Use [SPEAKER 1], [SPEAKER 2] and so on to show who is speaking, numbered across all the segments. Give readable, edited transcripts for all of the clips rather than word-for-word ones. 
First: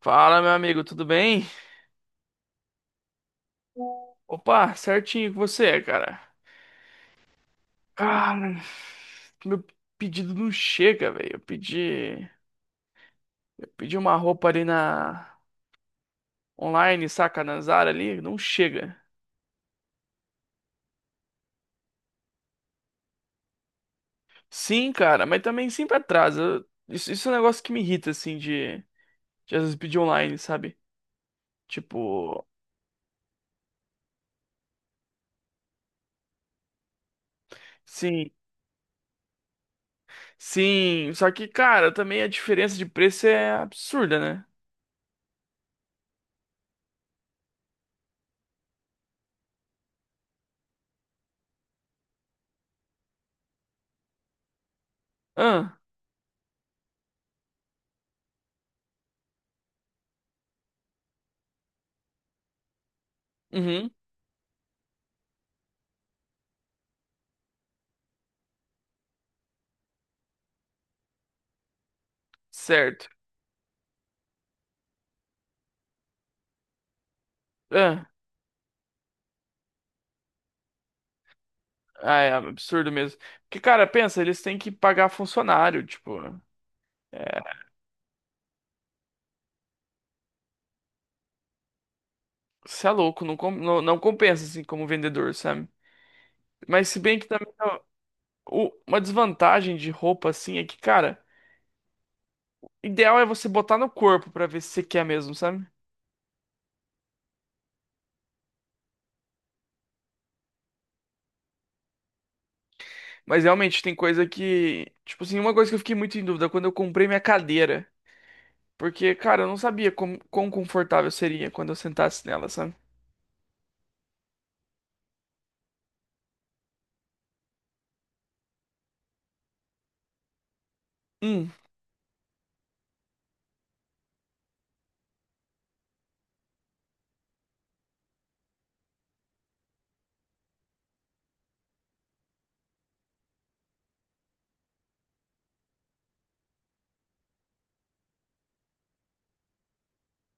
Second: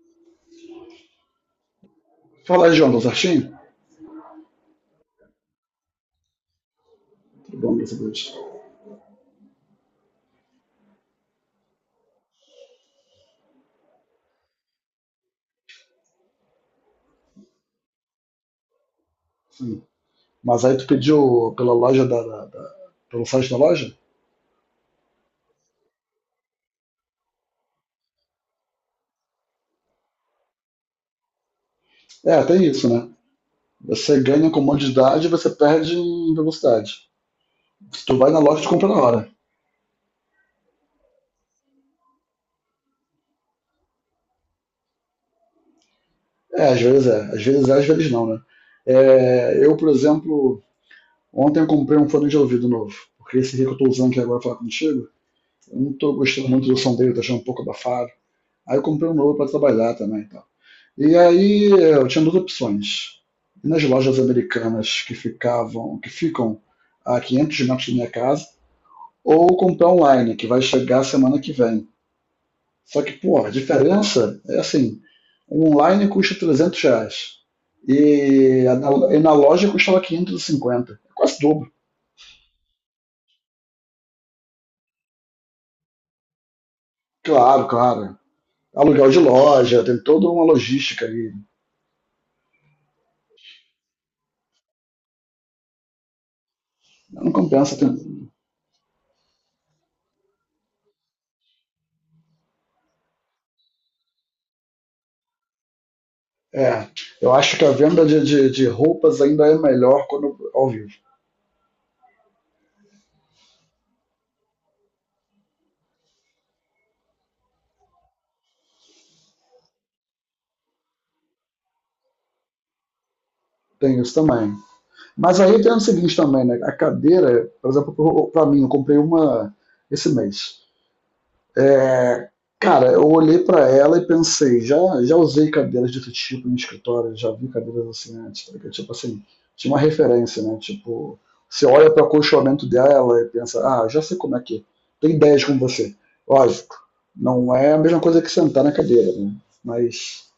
[SPEAKER 1] Fala, meu amigo, tudo bem?
[SPEAKER 2] Falar, João, do certinho?
[SPEAKER 1] Opa, certinho com você, cara.
[SPEAKER 2] Tudo bom, graças a Deus.
[SPEAKER 1] Cara, meu pedido não chega, velho. Eu pedi uma roupa ali na online, saca, na Zara ali, não chega.
[SPEAKER 2] Sim. Mas aí tu pediu pela loja pelo site da loja?
[SPEAKER 1] Sim, cara, mas também sempre atrasa. Isso é um negócio que me irrita, assim, de às vezes pedir online, sabe?
[SPEAKER 2] É,
[SPEAKER 1] Tipo,
[SPEAKER 2] tem isso, né? Você ganha comodidade e você perde em velocidade. Se tu vai
[SPEAKER 1] sim,
[SPEAKER 2] na loja, tu compra na hora.
[SPEAKER 1] sim. Só que, cara, também a diferença de preço é absurda, né?
[SPEAKER 2] É, às vezes é. Às vezes é, às vezes não, né? É, eu, por exemplo, ontem eu comprei um fone de ouvido novo. Porque esse aqui que eu tô usando aqui agora pra falar contigo, eu
[SPEAKER 1] Ah,
[SPEAKER 2] não tô gostando muito do som dele, tá achando um pouco abafado. Aí eu comprei um novo pra trabalhar também e tal. E aí eu tinha duas opções. Ir nas
[SPEAKER 1] uhum,
[SPEAKER 2] lojas americanas que ficam a 500 metros da minha casa, ou comprar online, que vai chegar semana que vem. Só
[SPEAKER 1] certo.
[SPEAKER 2] que, pô, a diferença é assim, o online custa R$ 300 e na loja custava 550, é quase dobro.
[SPEAKER 1] Ah, é absurdo mesmo. Porque, cara, pensa, eles têm que pagar funcionário, tipo,
[SPEAKER 2] Claro, claro. Aluguel de loja, tem toda uma logística aí.
[SPEAKER 1] você é louco, não, não, não compensa, assim, como vendedor, sabe? Mas se bem que
[SPEAKER 2] Não
[SPEAKER 1] também
[SPEAKER 2] compensa.
[SPEAKER 1] ó, uma desvantagem de roupa, assim, é que, cara, ideal é você botar no corpo pra ver se você quer mesmo, sabe?
[SPEAKER 2] É, eu acho que a venda de roupas ainda é melhor quando ao vivo.
[SPEAKER 1] Mas realmente tem coisa que, tipo assim, uma coisa que eu fiquei muito em dúvida quando eu comprei minha cadeira, porque, cara, eu não sabia como, quão confortável seria quando eu sentasse nela, sabe?
[SPEAKER 2] Tem isso também. Mas aí tem o seguinte também, né? A cadeira, por exemplo, para mim, eu comprei uma esse mês.
[SPEAKER 1] Hum,
[SPEAKER 2] Cara, eu olhei para ela e pensei, já usei cadeiras desse tipo em escritório, já vi cadeiras assim antes, porque, tipo assim, tinha uma referência, né? Tipo, você olha para o acolchoamento dela e pensa, ah, já sei como é que é. Tem ideias com você. Lógico, não é a mesma coisa que sentar na cadeira, né? Mas,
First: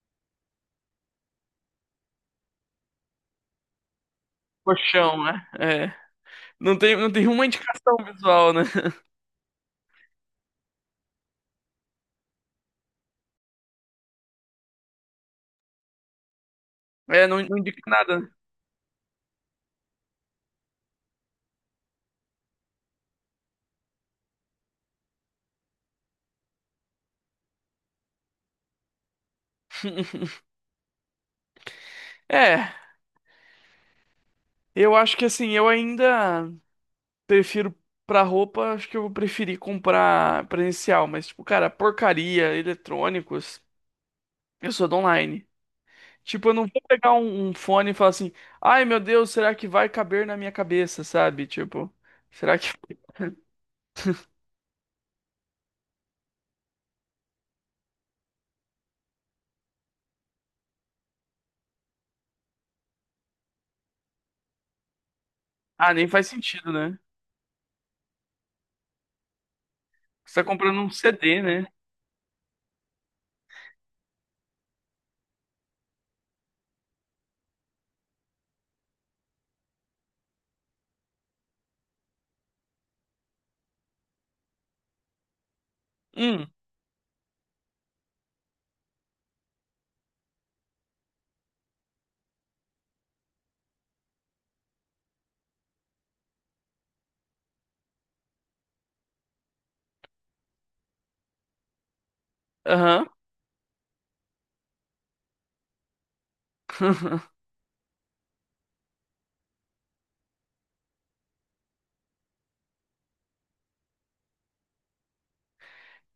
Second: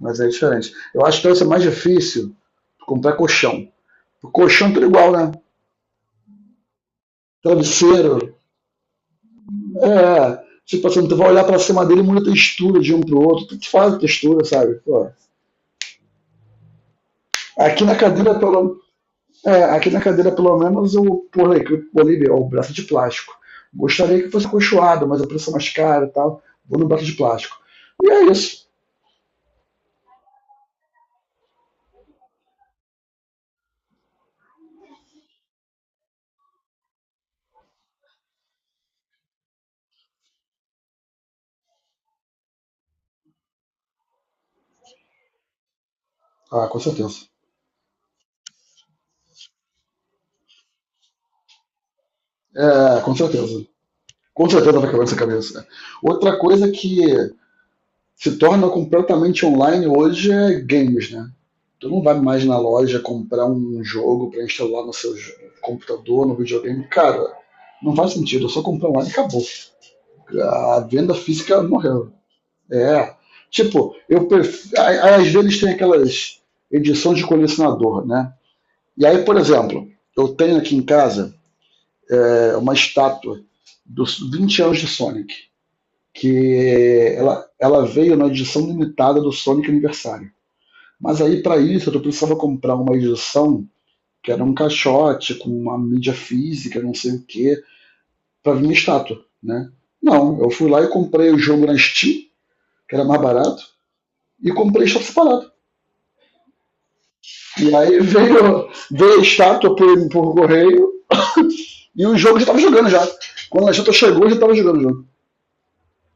[SPEAKER 2] mas é diferente. Eu acho que deve ser mais difícil comprar colchão. O colchão é tudo igual,
[SPEAKER 1] colchão,
[SPEAKER 2] né?
[SPEAKER 1] né? É. Não tem uma indicação
[SPEAKER 2] Travesseiro.
[SPEAKER 1] visual, né?
[SPEAKER 2] É, tipo assim, tu vai olhar pra cima dele e muda a textura de um pro outro. Tu faz a textura, sabe? Pô.
[SPEAKER 1] É, não indica
[SPEAKER 2] Aqui na
[SPEAKER 1] nada, né?
[SPEAKER 2] cadeira, pelo, é, aqui na cadeira, pelo menos, eu pulei o braço de plástico. Gostaria que fosse cochoado, mas a pressão mais cara e tal. Vou no braço de plástico. E é isso.
[SPEAKER 1] É, eu acho que assim, eu ainda prefiro pra roupa, acho que eu vou preferir comprar presencial, mas tipo, cara, porcaria, eletrônicos, eu sou do online. Tipo, eu não
[SPEAKER 2] Ah, com
[SPEAKER 1] vou pegar
[SPEAKER 2] certeza.
[SPEAKER 1] um fone e falar assim, ai meu Deus, será que vai caber na minha cabeça, sabe? Tipo, será que.
[SPEAKER 2] É, com certeza. Com certeza vai quebrar essa cabeça. Outra coisa que se torna completamente online hoje é games, né? Tu não vai mais na loja comprar um jogo para instalar no seu
[SPEAKER 1] Ah, nem
[SPEAKER 2] computador,
[SPEAKER 1] faz
[SPEAKER 2] no
[SPEAKER 1] sentido,
[SPEAKER 2] videogame.
[SPEAKER 1] né?
[SPEAKER 2] Cara, não faz sentido. Eu só comprei online e acabou.
[SPEAKER 1] Você tá comprando
[SPEAKER 2] A
[SPEAKER 1] um
[SPEAKER 2] venda
[SPEAKER 1] CD,
[SPEAKER 2] física
[SPEAKER 1] né?
[SPEAKER 2] morreu. É. Tipo, eu prefiro, às vezes tem aquelas edições de colecionador, né? E aí, por exemplo, eu tenho aqui em casa uma estátua dos 20 anos de Sonic,
[SPEAKER 1] Hum,
[SPEAKER 2] que ela veio na edição limitada do Sonic Aniversário. Mas aí, para isso, eu precisava comprar uma edição que era um caixote com uma mídia física, não sei o que, para vir minha estátua, né? Não, eu fui lá e comprei o jogo na Steam, que era
[SPEAKER 1] aham.
[SPEAKER 2] mais barato, e comprei a estátua separada. E aí veio a estátua por correio e o jogo já estava jogando já. Quando a estátua chegou, já estava jogando o jogo.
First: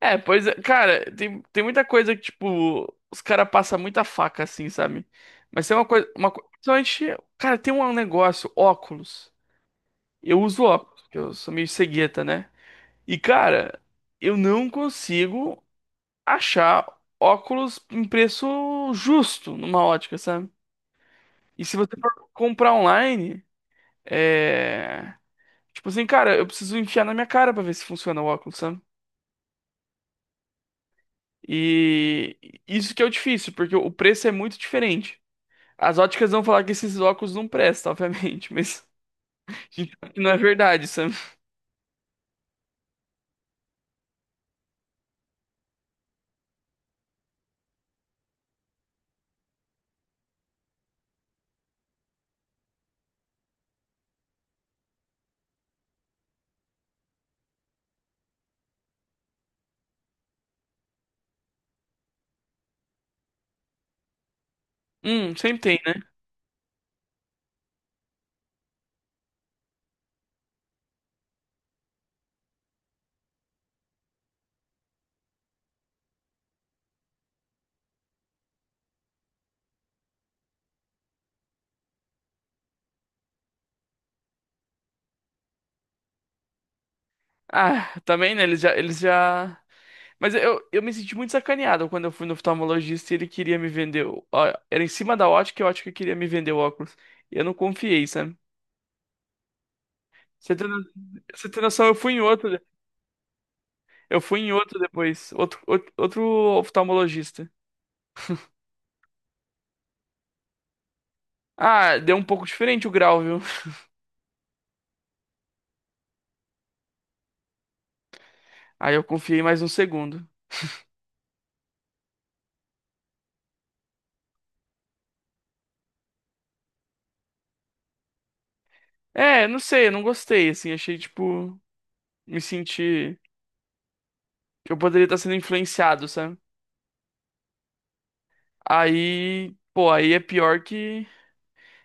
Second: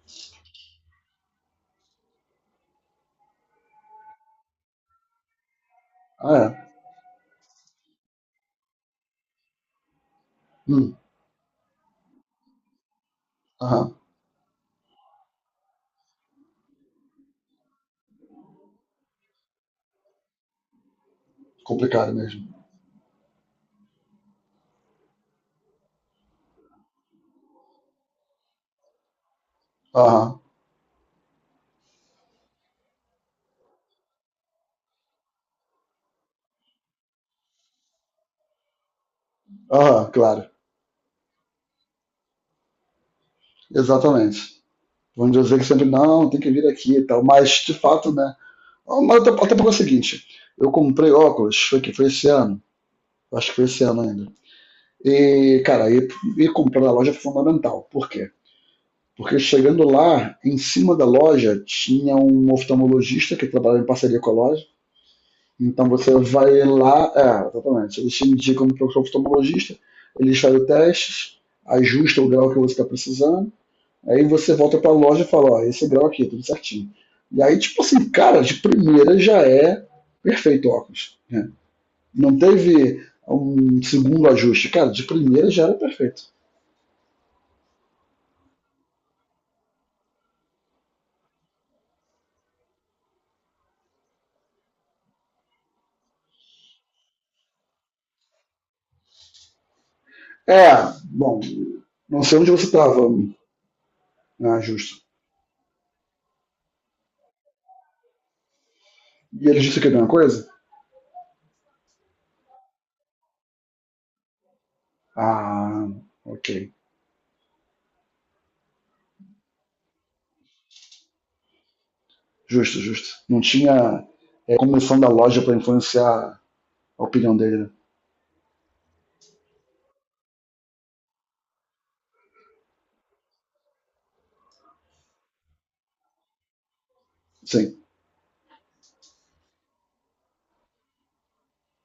[SPEAKER 1] É, pois é, cara, tem, tem muita coisa que, tipo, os caras passam muita faca, assim, sabe? Mas tem uma coisa, uma
[SPEAKER 2] Ah,
[SPEAKER 1] coisa,
[SPEAKER 2] é.
[SPEAKER 1] principalmente, cara, tem um negócio, óculos. Eu uso
[SPEAKER 2] Hum,
[SPEAKER 1] óculos, porque eu sou meio cegueta, né? E, cara,
[SPEAKER 2] aham.
[SPEAKER 1] eu não consigo achar óculos em preço justo numa ótica, sabe? E se você for
[SPEAKER 2] Complicado mesmo.
[SPEAKER 1] comprar online, é... tipo assim, cara, eu preciso enfiar na minha cara pra ver se funciona o óculos, sabe?
[SPEAKER 2] Aham,
[SPEAKER 1] E isso que é o difícil, porque o preço é muito diferente. As óticas vão falar que esses óculos não prestam, obviamente, mas a gente
[SPEAKER 2] aham,
[SPEAKER 1] sabe que não é
[SPEAKER 2] claro.
[SPEAKER 1] verdade, sabe?
[SPEAKER 2] Exatamente. Vamos dizer que sempre, não, tem que vir aqui e tal. Mas, de fato, né? Mas até porque é o seguinte, eu comprei óculos, foi que foi esse ano, acho que foi esse ano ainda. E, cara, ir comprar na loja foi fundamental. Por quê? Porque chegando lá, em cima da loja, tinha um oftalmologista que trabalhava em parceria com a loja.
[SPEAKER 1] Sempre tem,
[SPEAKER 2] Então
[SPEAKER 1] né?
[SPEAKER 2] você vai lá, é, exatamente. Eles te indicam para o oftalmologista, eles fazem testes, ajustam o grau que você está precisando. Aí você volta pra loja e fala, ó, esse grau aqui, tudo certinho. E aí, tipo assim, cara, de primeira já é perfeito o óculos. Né? Não teve um segundo ajuste. Cara, de primeira já era perfeito.
[SPEAKER 1] Ah, também, né? Eles já... Mas eu me senti muito sacaneado quando eu fui no oftalmologista e ele queria me vender... ó, era em cima da ótica e a ótica queria me vender o óculos. E eu não confiei, sabe? Você tem,
[SPEAKER 2] É,
[SPEAKER 1] no-
[SPEAKER 2] bom,
[SPEAKER 1] Você tem noção, eu fui em
[SPEAKER 2] não sei
[SPEAKER 1] outro...
[SPEAKER 2] onde você tava,
[SPEAKER 1] Eu fui em
[SPEAKER 2] né,
[SPEAKER 1] outro
[SPEAKER 2] justo.
[SPEAKER 1] depois. Outro oftalmologista.
[SPEAKER 2] E eles disseram que é a mesma coisa?
[SPEAKER 1] Ah, deu um pouco diferente o grau, viu?
[SPEAKER 2] Ah, ok.
[SPEAKER 1] Aí eu confiei mais um segundo.
[SPEAKER 2] Justo, justo. Não tinha comissão da loja para influenciar a opinião dele. Né?
[SPEAKER 1] É, não sei, eu não gostei, assim, achei tipo. Me sentir que eu poderia estar sendo influenciado, sabe?
[SPEAKER 2] Sim.
[SPEAKER 1] Aí, pô, aí é pior que.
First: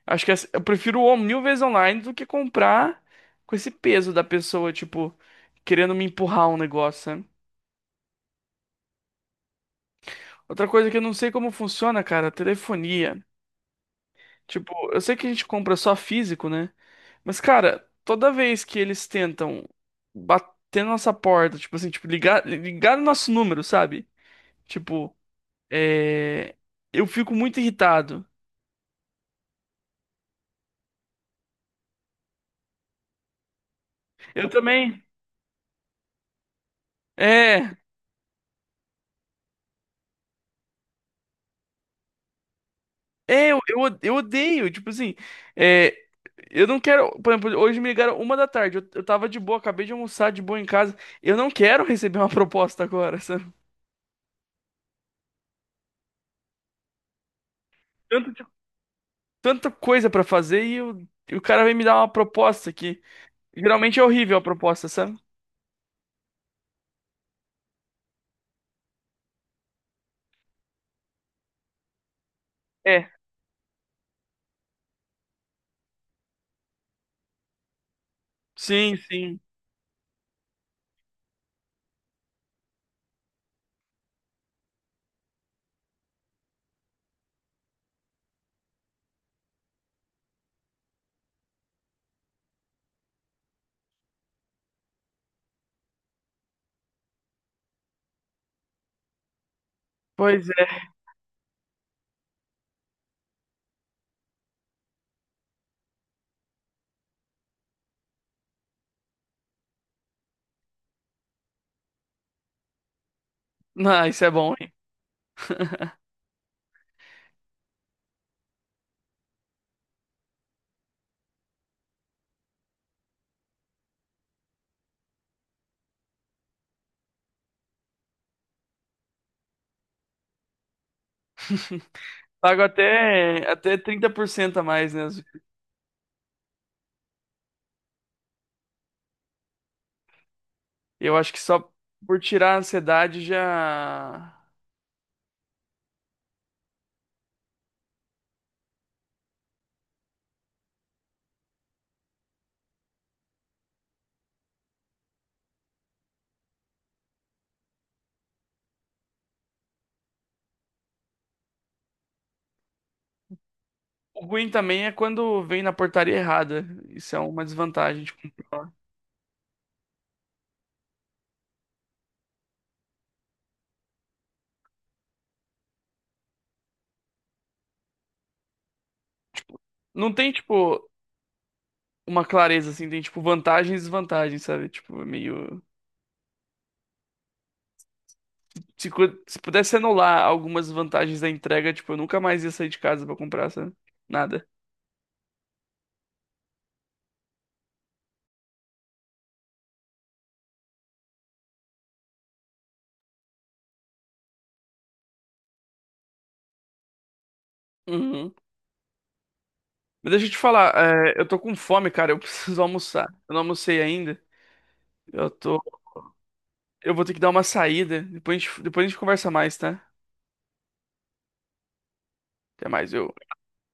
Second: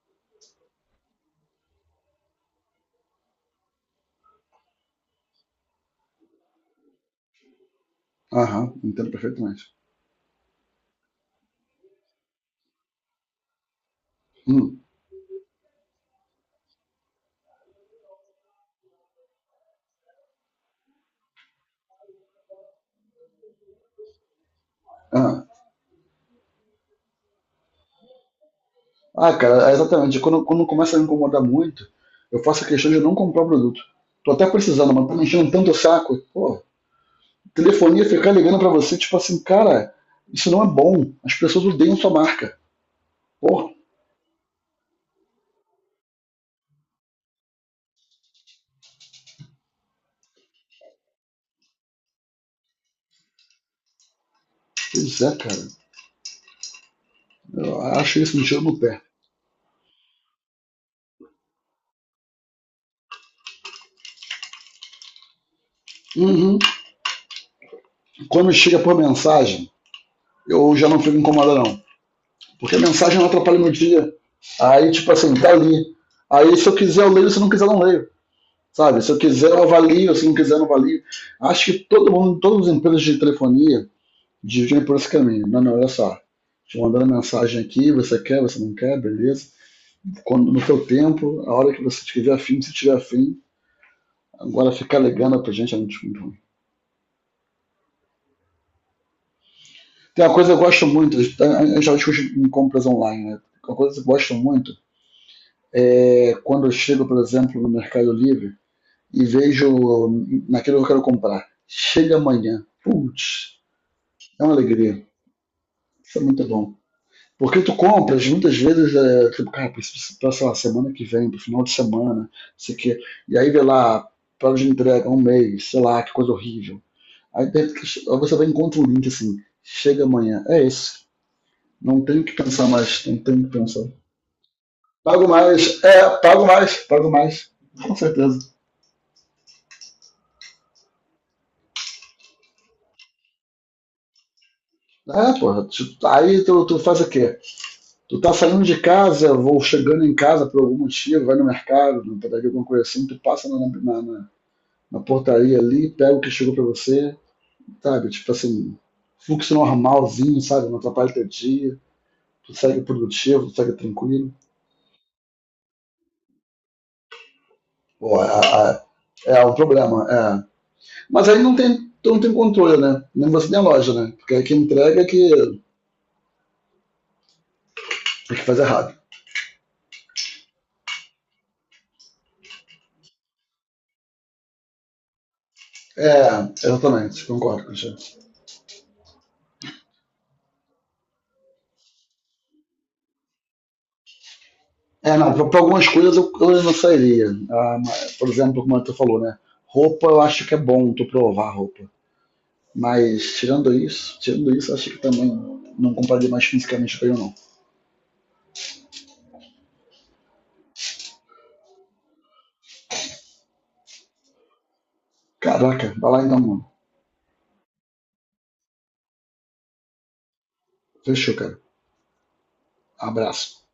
[SPEAKER 1] Eu prefiro o mil vezes online do que comprar com esse peso da pessoa, tipo, querendo me empurrar um negócio, sabe?
[SPEAKER 2] Aham, entendo perfeitamente.
[SPEAKER 1] Outra coisa que eu não sei como funciona, cara, é telefonia. Tipo,
[SPEAKER 2] Hum,
[SPEAKER 1] eu sei que a gente compra só físico, né? Mas, cara, toda vez que eles tentam bater na nossa porta, tipo assim, tipo, ligar no nosso número, sabe? Tipo,
[SPEAKER 2] ah,
[SPEAKER 1] é... eu fico muito irritado.
[SPEAKER 2] Ah, cara, é exatamente. Quando começa a me incomodar muito, eu faço a questão de não comprar o produto. Tô até
[SPEAKER 1] Eu
[SPEAKER 2] precisando,
[SPEAKER 1] também.
[SPEAKER 2] mas tá me enchendo tanto o saco. Pô,
[SPEAKER 1] É.
[SPEAKER 2] telefonia ficar ligando pra você, tipo assim, cara, isso não é bom. As pessoas odeiam sua marca.
[SPEAKER 1] É,
[SPEAKER 2] Pô,
[SPEAKER 1] eu odeio. Tipo assim, é, eu não quero. Por exemplo, hoje me ligaram uma da tarde. Eu tava de boa, acabei de almoçar de boa em casa. Eu não quero receber uma proposta agora, sabe?
[SPEAKER 2] pois é, cara. Eu acho
[SPEAKER 1] Tanto,
[SPEAKER 2] isso um
[SPEAKER 1] de-
[SPEAKER 2] tiro no pé.
[SPEAKER 1] Tanta coisa pra fazer e, e o cara vem me dar uma proposta aqui. Geralmente é horrível a proposta, sabe?
[SPEAKER 2] Uhum. Quando chega por mensagem, eu já não fico incomodado, não. Porque a
[SPEAKER 1] É.
[SPEAKER 2] mensagem não atrapalha meu dia. Aí, tipo assim, tá ali. Aí, se eu quiser, eu leio. Se eu não quiser, eu não leio.
[SPEAKER 1] Sim,
[SPEAKER 2] Sabe, se eu
[SPEAKER 1] sim.
[SPEAKER 2] quiser, eu avalio, se não quiser, eu não avalio. Acho que todo mundo, todas as empresas de telefonia dividem por esse caminho. Não, não, olha só. Te mandando mensagem aqui, você quer, você não quer, beleza. Quando, no seu tempo, a hora que você tiver afim, se tiver afim, agora ficar ligando pra gente é muito, muito ruim. Tem uma
[SPEAKER 1] Pois
[SPEAKER 2] coisa que
[SPEAKER 1] é.
[SPEAKER 2] eu gosto muito, a gente já discute em compras online, né? Uma coisa que eu gosto muito é quando eu chego, por exemplo, no Mercado Livre e vejo naquilo que eu quero comprar. Chega amanhã. Putz,
[SPEAKER 1] Não, isso é
[SPEAKER 2] é uma
[SPEAKER 1] bom, hein?
[SPEAKER 2] alegria. Isso é muito bom. Porque tu compras, muitas vezes, é, tipo, cara, preciso pra, sei lá, semana que vem, pro final de semana, sei que. E aí vê lá, prazo de entrega, um mês, sei lá, que coisa horrível. Aí de repente, aí você vai e encontra um link assim, chega amanhã, é isso. Não tenho que
[SPEAKER 1] Pago
[SPEAKER 2] pensar mais, não tenho
[SPEAKER 1] até,
[SPEAKER 2] que
[SPEAKER 1] até
[SPEAKER 2] pensar.
[SPEAKER 1] 30% a mais, né?
[SPEAKER 2] Pago mais, pago mais. Com certeza.
[SPEAKER 1] Eu acho que só por tirar a ansiedade já.
[SPEAKER 2] É, porra, tu faz o quê? Tu tá saindo de casa, ou chegando em casa por algum motivo, vai no mercado, na padaria, alguma coisa assim, tu passa na portaria ali, pega o que chegou para você, sabe? Tipo assim, fluxo normalzinho, sabe? Não atrapalha teu dia, tu segue produtivo, tu segue
[SPEAKER 1] O
[SPEAKER 2] tranquilo.
[SPEAKER 1] ruim também é quando vem na portaria errada. Isso é uma desvantagem,
[SPEAKER 2] Pô,
[SPEAKER 1] tipo,
[SPEAKER 2] é o problema. É. Mas aí não tem, tu não tem controle, né? Nem você nem a loja, né? Porque aí quem entrega é que faz errado.
[SPEAKER 1] não tem tipo uma clareza assim, tem tipo vantagens e desvantagens, sabe? Tipo, é meio
[SPEAKER 2] É, exatamente, concordo, Cristiano.
[SPEAKER 1] se pudesse anular algumas vantagens da entrega, tipo, eu nunca mais ia sair de casa pra comprar, sabe? Nada.
[SPEAKER 2] É, não, pra algumas coisas eu não sairia. Ah, mas, por exemplo, como tu falou, né? Roupa eu acho que é bom tu provar roupa. Mas tirando isso, acho que também não compraria mais fisicamente pra ele, não.
[SPEAKER 1] Uhum. Mas deixa eu te falar, é, eu tô com fome, cara, eu preciso almoçar. Eu não almocei ainda. Eu tô,
[SPEAKER 2] Caraca, vai lá então, mano.
[SPEAKER 1] eu vou ter que dar uma saída. Depois a gente conversa mais, tá?
[SPEAKER 2] Fechou, cara.
[SPEAKER 1] Até mais, eu
[SPEAKER 2] Abraço.